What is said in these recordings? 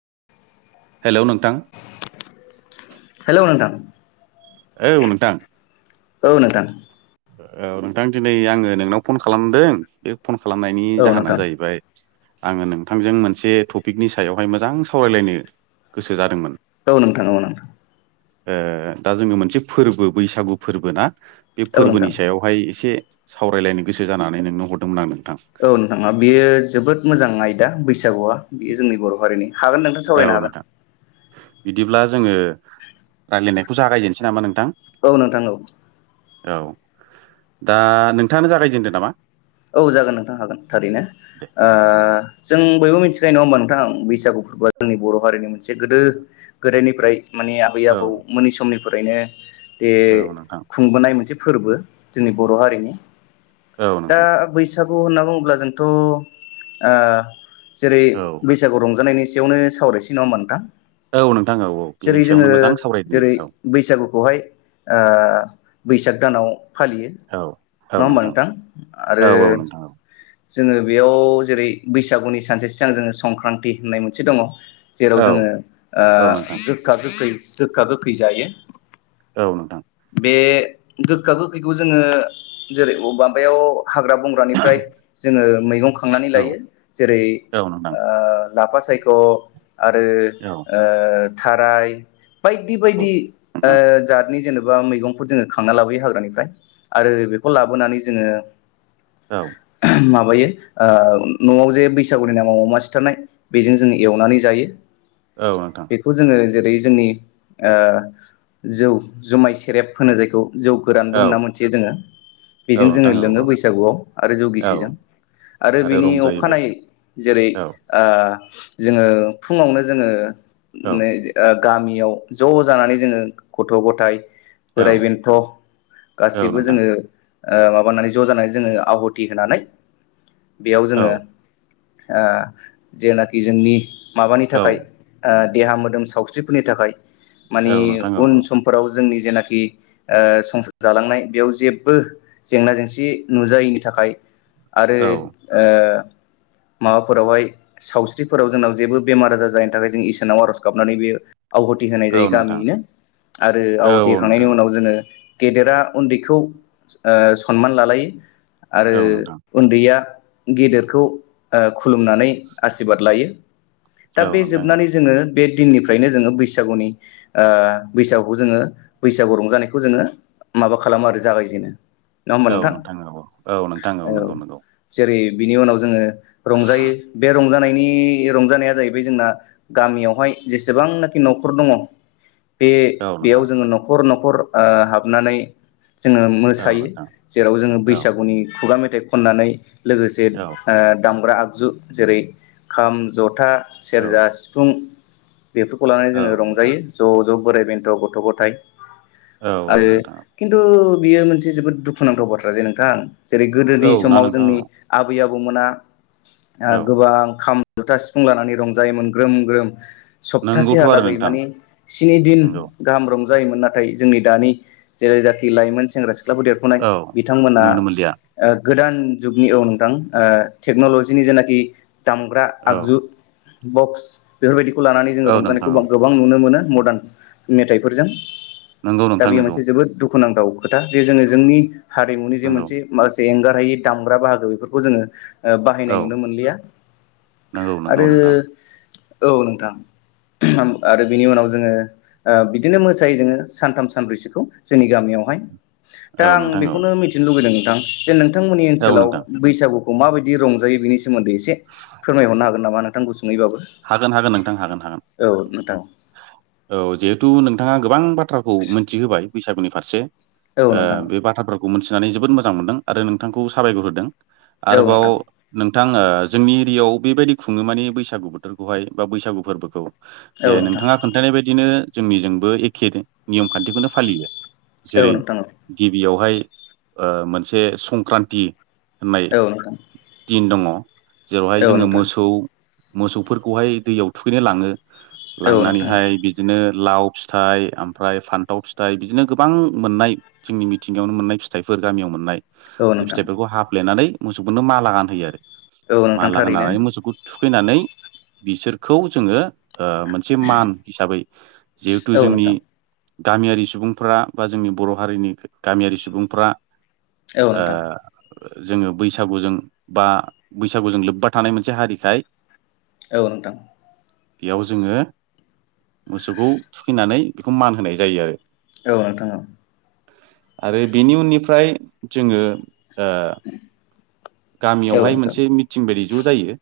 [inaudible] हेल' नोंथां? हेलौ नोंथां औ नोंथां। औ नोंथां। औ नोंथां दिनै आङो नोंनाव फन खालामदों बे फन खालामनायनि औ जाहोना नोंथां जायैबाय आङो नोंथांजों मोनसे टपिकनि सायावहाय मोजां सावरायलायनो गोसो जादोंमोन। औ नोंथां औ नोंथां। ओ दा जोङो मोनसे फोरबो बैसागु फोरबो ना बे औ नोंथां फोरबोनि सायावहाय एसे सावरायलायनो गोसो जानानै नोंनो हरदोंमोन आंङो। औ नोंथाङा बेयो जोबोद मोजां आयदा बैसागुआ बेयो जोंनि बर' हारिनि हागोन नोंथां औ सावरायनो हागोन। नोंथां बिदिब्ला जोङो रायलायनायखौ जागायजेनसै नामा नों औ नोंथां औ। औ दा नोंथाङानो जागायजेनदो नामा? औ जागोन नोंथां हागोन थारैनो दे ओ जों बयबो मिथि खायो नङा होमबा नोंथां बैसागु फोरबोआ जोंनि बर' हारिनि मोनसे गोदो गोदायनिफ्राय माने आबै औ आबौ मोननि समनिफ्रायनो बे औ नोंथां खुंबोनाय मोनसे फोर्बो जोंनि बर' हारिनि औ दा नोंथां बैसागु होनना बुङोब्ला जोंथ' ओ जेरै औ बैसागु रंजानायनि सायावनो सावरायसै नङा होनबा नोंथां? औ नोंथां औ औ बिनि जेरै जोङो सायावनो मोजां सावरायदिनि जेरै औ बैसागुखौहाय ओ बैसाग दानाव फालियो औ नङा होमबा नोंथां? आरो औ औ नोंथां औ। जोङो बेयाव जेरै बैसागुनि सानसे सिगां जोङो संक्रान्ति होननाय मोनसे दङ' जेराव औ जोङो ओ औ नोंथां गोखा गोखै गोखा गोखै जायो। औ नोंथां। बे गोखा गोखैखौ जोङो जेरै माबायाव हाग्रा बंग्रानिफ्राय जोङो मैगं खांनानै औ लायो जेरै औ नोंथां ओ लाफा सायख' आरो औ ओ थाराय बायदि औ बायदि ओ नोंथां जातनि गोबां मैगंखौ जोङो खांना लाबोयो हाग्रानिफ्राय आरो बेखौ लाबोनानै जोङो औ मा बायो ओ न'आव जे बैसागुनि नामाव अमा सिथारनाय बेजों जों एवनानै जायो। औ नोंथां बेखौ जोङो जेरै जोंनि ओ जौ जुमाय सेरेब होनो जायखौ जौ औ गोरानबो होनना मोन्थियो जोङो बेजों नोंथां जोङो औ लोङो बैसागुआव आरो औ औ जौगिसिजों आरो बिनि अखानायै जेरै औ ओ जोङो फुङावनो जोङो औ नै ओ गामियाव ज' जानानै जोङो गथ' ग'थाय औ बोराइ बेन्थ' औ गासैबो नोंथां जोङो ओ माबानानै ज' जानानै जोङो आहुथि होनानै बेयाव औ जोङो ओ जेनाखि जोंनि माबानि औ थाखाय ओ देहा मोदोम सावस्रिफोरनि थाखाय मानिे औ नोंथां औ उन समफोराव जोंनि जेनाखि ओ संसार जालांनाय बेयाव जेबो जेंना जेंसि नुजायैनि थाखाय खाय आरो औ ओ माबाफोरावहाय सावस्रिफोराव जोंनाव जेबो बेमार आजार जानायैनि थाखाय जों इसोरानाव आर'ज गाबनानै बेयो आवाथि होनाय औ औ जायो नोंथां गामियैनो आरो औ औ आवाथि होखांनायनि नोंथां उनाव जोङो गेदेरा उन्दैखौ सनमान ओ लालायो आरो औ नोंथां उन्दैया गेदेरखौ ओ खुलुमनानै आसिरबाद लायो। दा औ बे नोंथां जोबनानै जोङो बे दिननिफ्रायनो जोङो बैसागुनि ओ बैसागु खौ जोङो बैसागु रंजानायखौ जोङो माबा खालामो आरो जागायजेनो। नङा होमबा औ नोंथां? औ औ नोंथां औ नंगौ नंगौ जेरै बिनि उनाव जोङो रंजायो बे रंजानाय नि रंजानाया जाहैबाय जोंना गामियावहाय जेसेबांनाखि न'खर दङ बे औ बेयाव नोंथां जोङो न'खर न'खर ओ हाबनानै जोङो औ मोसायो नोंथां जेराव जोङो औ बैसागुनि खुगा मेथाइ खननानै लोगोसे ओ दामग्रा आगजु जेरै खाम जथा औ सेरजा सिफुं बेफोरखौ लानानै जोङो नोंथां रंजायो ज' ज' बोराइ बेन्थ' गथ' गथाय औ आरो नोंथां खिन्थु बियो मोनसे जोबोद दुखुनांथाव बाथ्रा जे नोंथां जेरै गोदोनि औ ना समाव नोंथां जोंनि आबै आबौमोना औ औ गोबां आ खाम जुथा सिफुं लानानै रंजायोमोन ग्रोम ग्रोम नोंगौथ' आरो सप्तासेहालागै नोंथां माने स्नि दिन नोंगौ खामब्रोम रंजायोमोन नाथाय जोंनि दानि जेरै जखि लाइमोन सेंग्रा सि सिख्लाफोर देरख'नाय औ बिथांमोना नुनो मोनलिया ओ गोदान जुगनियाव औ नोंथां ओ टेक्न'लजिनि जेनाखि दामग्रा औ आगजु बक्स बेफोरबायदिखौ लानानै औ जोङो नोंथां रंजानायखौ औ गोबां नुनो मोनो मदार्न मेथाइफोरजों नोंगौ दा नोंथां बेयो नोंगौ मोनसे जोबोद दुखुनांथाव खोथा जे जोङो जोंनि हारिमुनि जे नोंगौ मोनसे माखासे एंगार हायै दामग्रा बाहागो बेफोरखौ जोङो ओ बाहायनाय औ नुनो मोनलिया। नोंगौ नोंगौ आरो नोंथां औ नोंथां आरो बिनि उनाव जोङो ओ बिदिनो मोसायो जोङो सानथाम सानब्रैसोखौ जोंनि गामियावहाय। दा औ आं नोंथां औ बेखौनो मिथिनो लुबैदों नोंथां जे नोंथांमोननि औ ओनसोलाव नोंथां बैसागु खौ माबायदि रंजायो बिनि सोन्दै एसे फोरमायहरनो हागोन नामा नोंथांखौ गुसुं हागोन हागोन नोंथां हागोन हागोन। औ नोंथां औ जिहे तु नोंथाङा गोबां बाथ्राखौ मोनथि होबाय बैसागुनि फारसे औ ओ नोंथां बे बाथ्राफोरखौ मोनथिनानै जोबोद मोजां मोनदों आरो नोंथांखौ साबायखर होदों औ आरोबाव नोंथां नों थां ओ जोंनि एरियायाव बेबायदि खुङो माने बैसागु बोथोरखौहाय बा बैसागु फोरबोखौ औ जे नोंथां नोंथाङा खोन्थानाय बायदिनो जोंनिजोंबो एखे नियम खान्थिखौनो फालियो। औ जेरै नोंथां गिबियावहाय ओ मोनसे संक्रान्ति होननाय औ नोंथां दिन दङ जेरावहाय जोङो नोंथां मोसौ मोसौफोरखौहाय दैयाव थुखैनो लाङो औ नोंथां लांनानैहाय बिदिनो लाव फिथाइ ओमफ्राय फान्थाव फिथाइ बिदिनो गोबां मोननाय जोंनि मिथिंगायावनो मोननाय फिथाइफोर गामियाव मोननाय औ बे नोंथां फिथाइफोरखौ हाफ्लेनानै मोसौफोरनो माला गानहोयो आरो। औ नोंथां माला थारैनो गनानै मोसौखौ थुखैनानै बिसोरखौ जोङो ओ मोनसे मान हिसाबै जिहेथु औ जोंनि नोंथां गामियारि सुबुंफ्रा बा जोंनि बर' हारिनि गामियारि सुबुंफ्रा औ ओ नोंथां जोङो बैसागुजों बा बैसागुजों लोब्बा थानाय मोनसे हारिखाय औ नोंथां बेयाव जोङो मोसौखौ थुखैनानै बेखौ मान होनाय जायो आरो औ नोंथां औ। आरो बेनि उननिफ्राय जोङो ओ औ गामियावहाय नोंथां मोनसे मिटिं बायदि ज' जायो।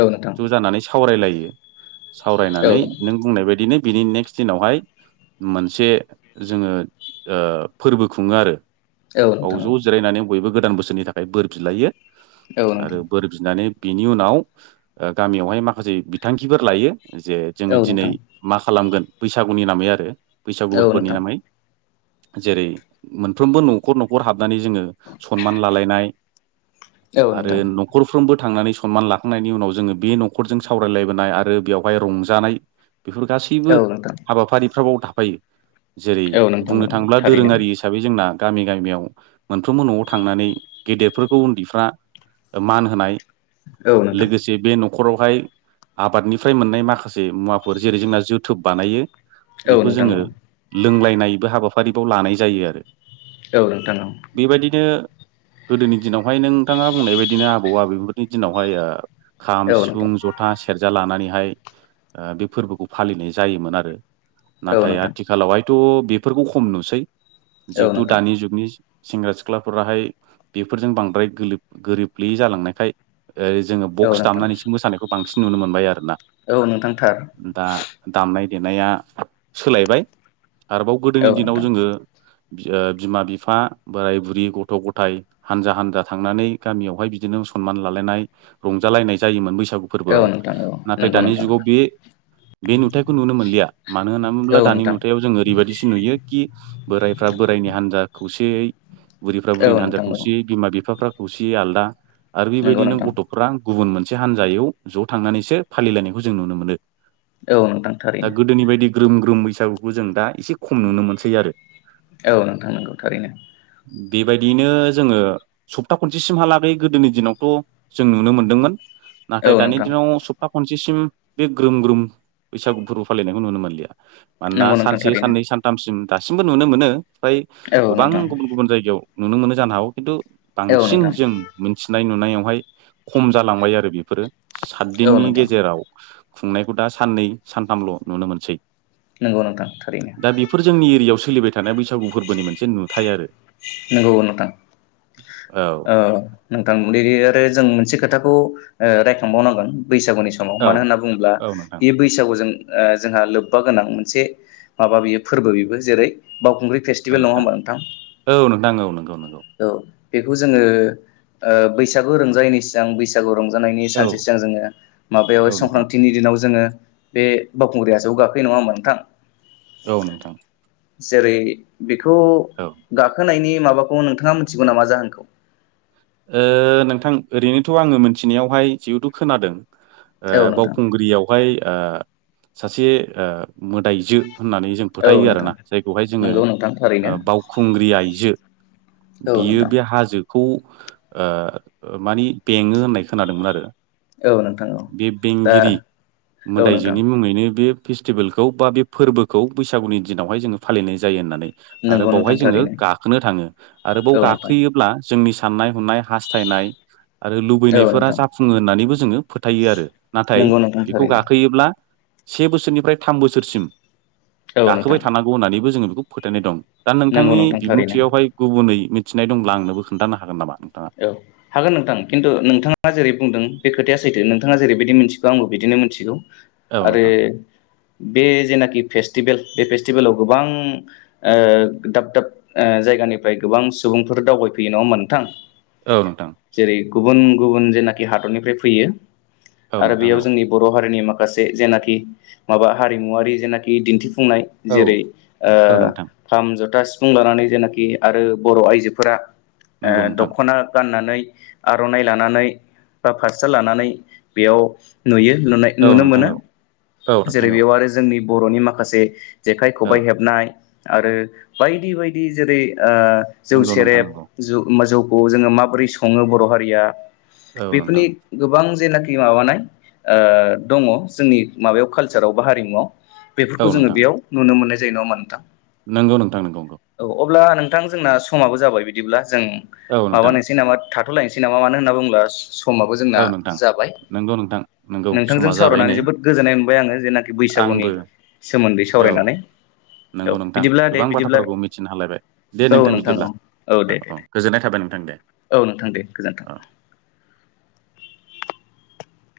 औ नोंथां नै सावरायलायो औ सावरायनानै नों बुंनाय बायदिनो बिनि नेक्स्ट दिनावहाय मोनसे जोङो ओ फोर्बो खुङो आरो। औ बाव नोंथां औ ज' जिरायनानै बयबो गोदान बोसोरनि थाखाय बोर बिलायो। नोंथां औ आरो नोंथां बोर बिनानै बिनि उनाव ओ गामियावहाय माखासे बिथांखिफोर लायो जे जोङो औ दिनै नोंथां मा खालामगोन बैसागुनि नामै आरो बैसागु औ फोर्फोनि नोंथां नामै। जेरै मोनफ्रोमबो नख'र नख'र हाब नानै जोङो सनमान लालायनाय औ आरो नख'रफ्रोमबो थांनानै सनमान लाखांनायनि उनाव जोङो बे नख'रजों सावरायलायबोनाय आरो बेयावहाय रंजानाय बेफोर गासैबो नोंथां हाबाफारिफ्राबाव थाफायो। जेरै औ नोंथां औ बुंनो थाङोब्ला थारैनो दोरोङारि हिसाबै जोंना गामि गामियाव मोनफ्रोमबो न'आव थांनानै गेदेरफोरखौ उन्दैफ्रा मान होनाय औ नोंथां। लोगोसे बे नख'रावहाय आबादनिफ्राय मोननाय माखासे मुवाफोर जेरै जोंना जोथोब बानायो। औ बेखौ नोंथां जोङो औ। लोंलायनायबो हाबाफारिबाव लानाय जायो आरो। बेबायदिनो गोदोनि दिनावहाय नोंथाङा बुंनाय बायदिनो आबौ आबैफोरनि दिनावहाय ओ खाम, सिफुं, जथा, सेरजा लानानैहाय ओ बे फोर्बोखौ फालिनाय जायोमोन आरो। औ नाथाय नोंथां आथिखालावहायथ' बेफोरखौ खम नुसै। जिहेथु दानि जुगनि सेंग्रा सिख्लाफोराहाय बेफोरजों बांद्राय गोलिब गोरिबफ्लेयि जालांनायखाय ओरै जोङो औ बक्स दामनानैसो मोसानायखौ बांसिन नुनो मोनबाय आरोना। नोंथां औ नोंथां थार दा दामनाय देनाया सोलायबाय। आरोबाव औ गोदोनि दिनाव नोंथां जोङो ओ बिमा बिफा बोराय बुरि गथ' गथाय हानजा हानजा थांनानै गामियावहाय बिदिनो सनमान लालायनाय रंजालायनाय जायोमोन बैसागु औ फोर्बोआव। नोंथां औ नाथाय नंगौ दानि नोंथां जुगाव बे बे नुथायखौ नुनो मोनलिया। मानो होनना औ बुङोब्ला दानि नोंथां नुथायाव जोङो ओरैबायदिसो नुयो कि बोरायफ्रा बोरायनि हान्जा खौसेयै बुरैफ्रा औ बुरैनि हान्जा नोंथां औ खौसेयै बिमा बिफाफ्रा खौसेयै आलदा आरो नंगौ बेबायदिनो नोंथां गथ'फ्रा गुबुन मोनसे हानजायाव ज' थांनानैसो फालिलायनायखौ जों नुनो मोनो। औ नोंथां दा थारैनो। गोदोनि बायदि ग्रोम ग्रोम बैसागुखौ जों दा एसे खम नुनो मोनसै आरो। औ नोंथां नोंगौ थारैनो। बेबायदियैनो जोङो सप्ता खनसेसिमहालागै गोदोनि दिनावथ' जों नुनो मोनदोंमोन। नाथाय औ दानि नोंथां दिनाव सप्ता खन सेसिम बे ग्रोम ग्रोम बैसागु फोर्बो फालिनायखौ नुनो मोनलिया। मानोना नंगौ नोंथां सानसे थारैनो साननै सान्थामसिम दासिमबो नुनो मोनो। फ्राय औ गोबां नोंथां गुबुन गुबुन जायगायाव नुनो मोनो जानो हागौ खिन्थु औ बांसिन नोंथां जों मोन्थिनाय नुनायावहाय खम जालांबाय आरो बेफोरो। औ सातदिननि नोंथां गेजेराव खुंनायखौ दा सान्नै सान्थामल' नुनो मोनसै। नंगौ नोंथां थारैनो दा बेफोर जोंनि एरियायाव सोलिबाय थानाय बैसागु फोर्बोनि मोनसे नुथाय आरो। नोंगौ नोंथां। औ ओ नोंथां रिरियारे जों मोनसे खोथाखौ रायखांबावनांगोन बैसागुनि समाव। औ मानो होनना बुङोब्ला औ नोंथां बे बैसागुजों ओ जोंहा लोब्बा गोनां मोनसे माबा बियो फोर्बो बेबो। जेरै बावखुंग्रि फेस्टिभेल नङा होमबा नोंथां? औ नोंथां औ नंगौ नंगौ औ बेखौ जोङो ओ बैसागु रंजायैनि सिगां बैसागु रंजा नायनि औ सानसे सिगां जोङो माबायाव औ नोंथां संक्रान्तिनि दिनाव जोङो बे बावखुंग्रिया ज गाखोयो नङा होमबा नोंथां? औ नोंथां। जेरै बेखौ औ ओ गाखोनायनि माबाखौ नोंथाङा मिथिगौ नामा जाहोनखौ? ओ नोंथां ओरैनोथ आङो मोनथिनायावहाय जिहेथु खोनादों आ औ नोंथां बावखुंग्रियावहाय आ सासे मोदायजो होननानै जों औ फोथायो नोंथां आरोना जायखौहाय जोङो नंगौ नोंथां थारैनो बावखुंग्रि आइजो औ बियो नोंथां बे हाजोखौ ओ मानि बेङो होननाय खोनादोंमोन आरो। औ नोंथां औ बे दा बेंगिरि औ नोंथां मोदायजोनि मुङैनो बे फेस्टिभेलखौ बा बे फोरबोखौ बैसागुनि दिनावहाय जोङो फालिनाय जायो होन्नानै आरो नंगौ बावहाय नोंथां जोङो थारैनो गाखोनो थाङो आरो बेयाव औ नोंथां गाखोयोब्ला जोंनि साननाय हनाय हास्थायनाय आरो औ लुबैनायफोरा नोंथां जाफुङो होननानैबो जोङो फोथायो आरो नाथाय नंगौ नोंथां बेखौ थारैनो गाखोयोब्ला से बोसोरनिफ्राय थाम बोसोरसिम औ नोंथां गाखोबाय थानांगौ होननानैबो जोङो बेखौ फोथायनाय दं। दा नंगौ नोंथांनि नोंथां थारैनो बिबुंथियावहाय गुबुनै मिथिनाय दंब्ला आंनोबो खोन्थानो हागोन नामा? नोंथाङा औ हागोन नोंथां खिन्थु नोंथाङा जेरै बुंदों बे खोथाया सैथो नोंथाङा जेरैबायदि आंबो बिदिनो मोनथिगौ औ आरो नोंथां बे जेनाखि फेस स्टिभेल बे फेस्टिभेलाव गोबां दाब दाब जायगानिफ्राय गोबां सुबुंफोर दावबायफैयो नङा होनबा नोंथां? औ नोंथां जेरै गुबुन गुबुन जेनाखि हादरनिफ्राय फैयो औ आरो नोंथां बेयाव औ जोंनि बर' हारिनि माखासे जेनाखि माबा हारिमुवारि जेनाखि दिन्थिफुं फुंनाय औ जेरै औ नोंथां खाम जथा सिफुं फुं लानानै जेनाखि आरो बर आइजोफोरा नंगौ नोंथां। ना गाननानै आरनाइ लानानै बा फास्रा लानानै बेयाव नुयो नुनाय औ नुनो नोंथां मोनो औ औ जेरै नोंथां औ बेयाव आरो जोंनि बरनि माखासे जेखाइ औ खबाइ हेबनाय आरो बायदि बायदि जेरै ओ जौ नंगौ नोंथां सेरेब नंगौ जौ जौखौ जोङो माबोरै सङो बर हारिया औ बेफोरनि नोंथां गोबां जेनाखि माबानाय आ दङ जोंनि माबायाव कालसाराव बा हारिमुवआव औ बेफोरखौ जोङो नोंथां बेयाव नुनो मोननाय जायो नङा होनबा नोंथां। नंगौ नोंथां नोंगौ। औ अब्ला नोंथां जोंना समाबो जाबाय बिदिब्ला जों औ नोंथां माबानोसै नामा। थाथ लायनोसै नामा मानो होनना बुंब्ला स समाबो जोंना औ नोंथां जाबाय नंगौ नोंथां नंगौ समा नोंथांजों जाबाय सावरायनानै नै जोबोद गोजोननाय मोनबाय आङो। जेनाखि बैसागुनि आंबो सोमोन्दै सावरायनानै नोंगौ औ नोंथां बिदिब्ला दे गोबां बिदिब्ला बाथ्राफोरखौ मिथिनो हालायबाय दे औ नोंथां औ बिदिब्ला दे औ दे औ दे गोजोननाय थाबाय नोंथां दे। औ नोंथां दे गोजोन्थों। औ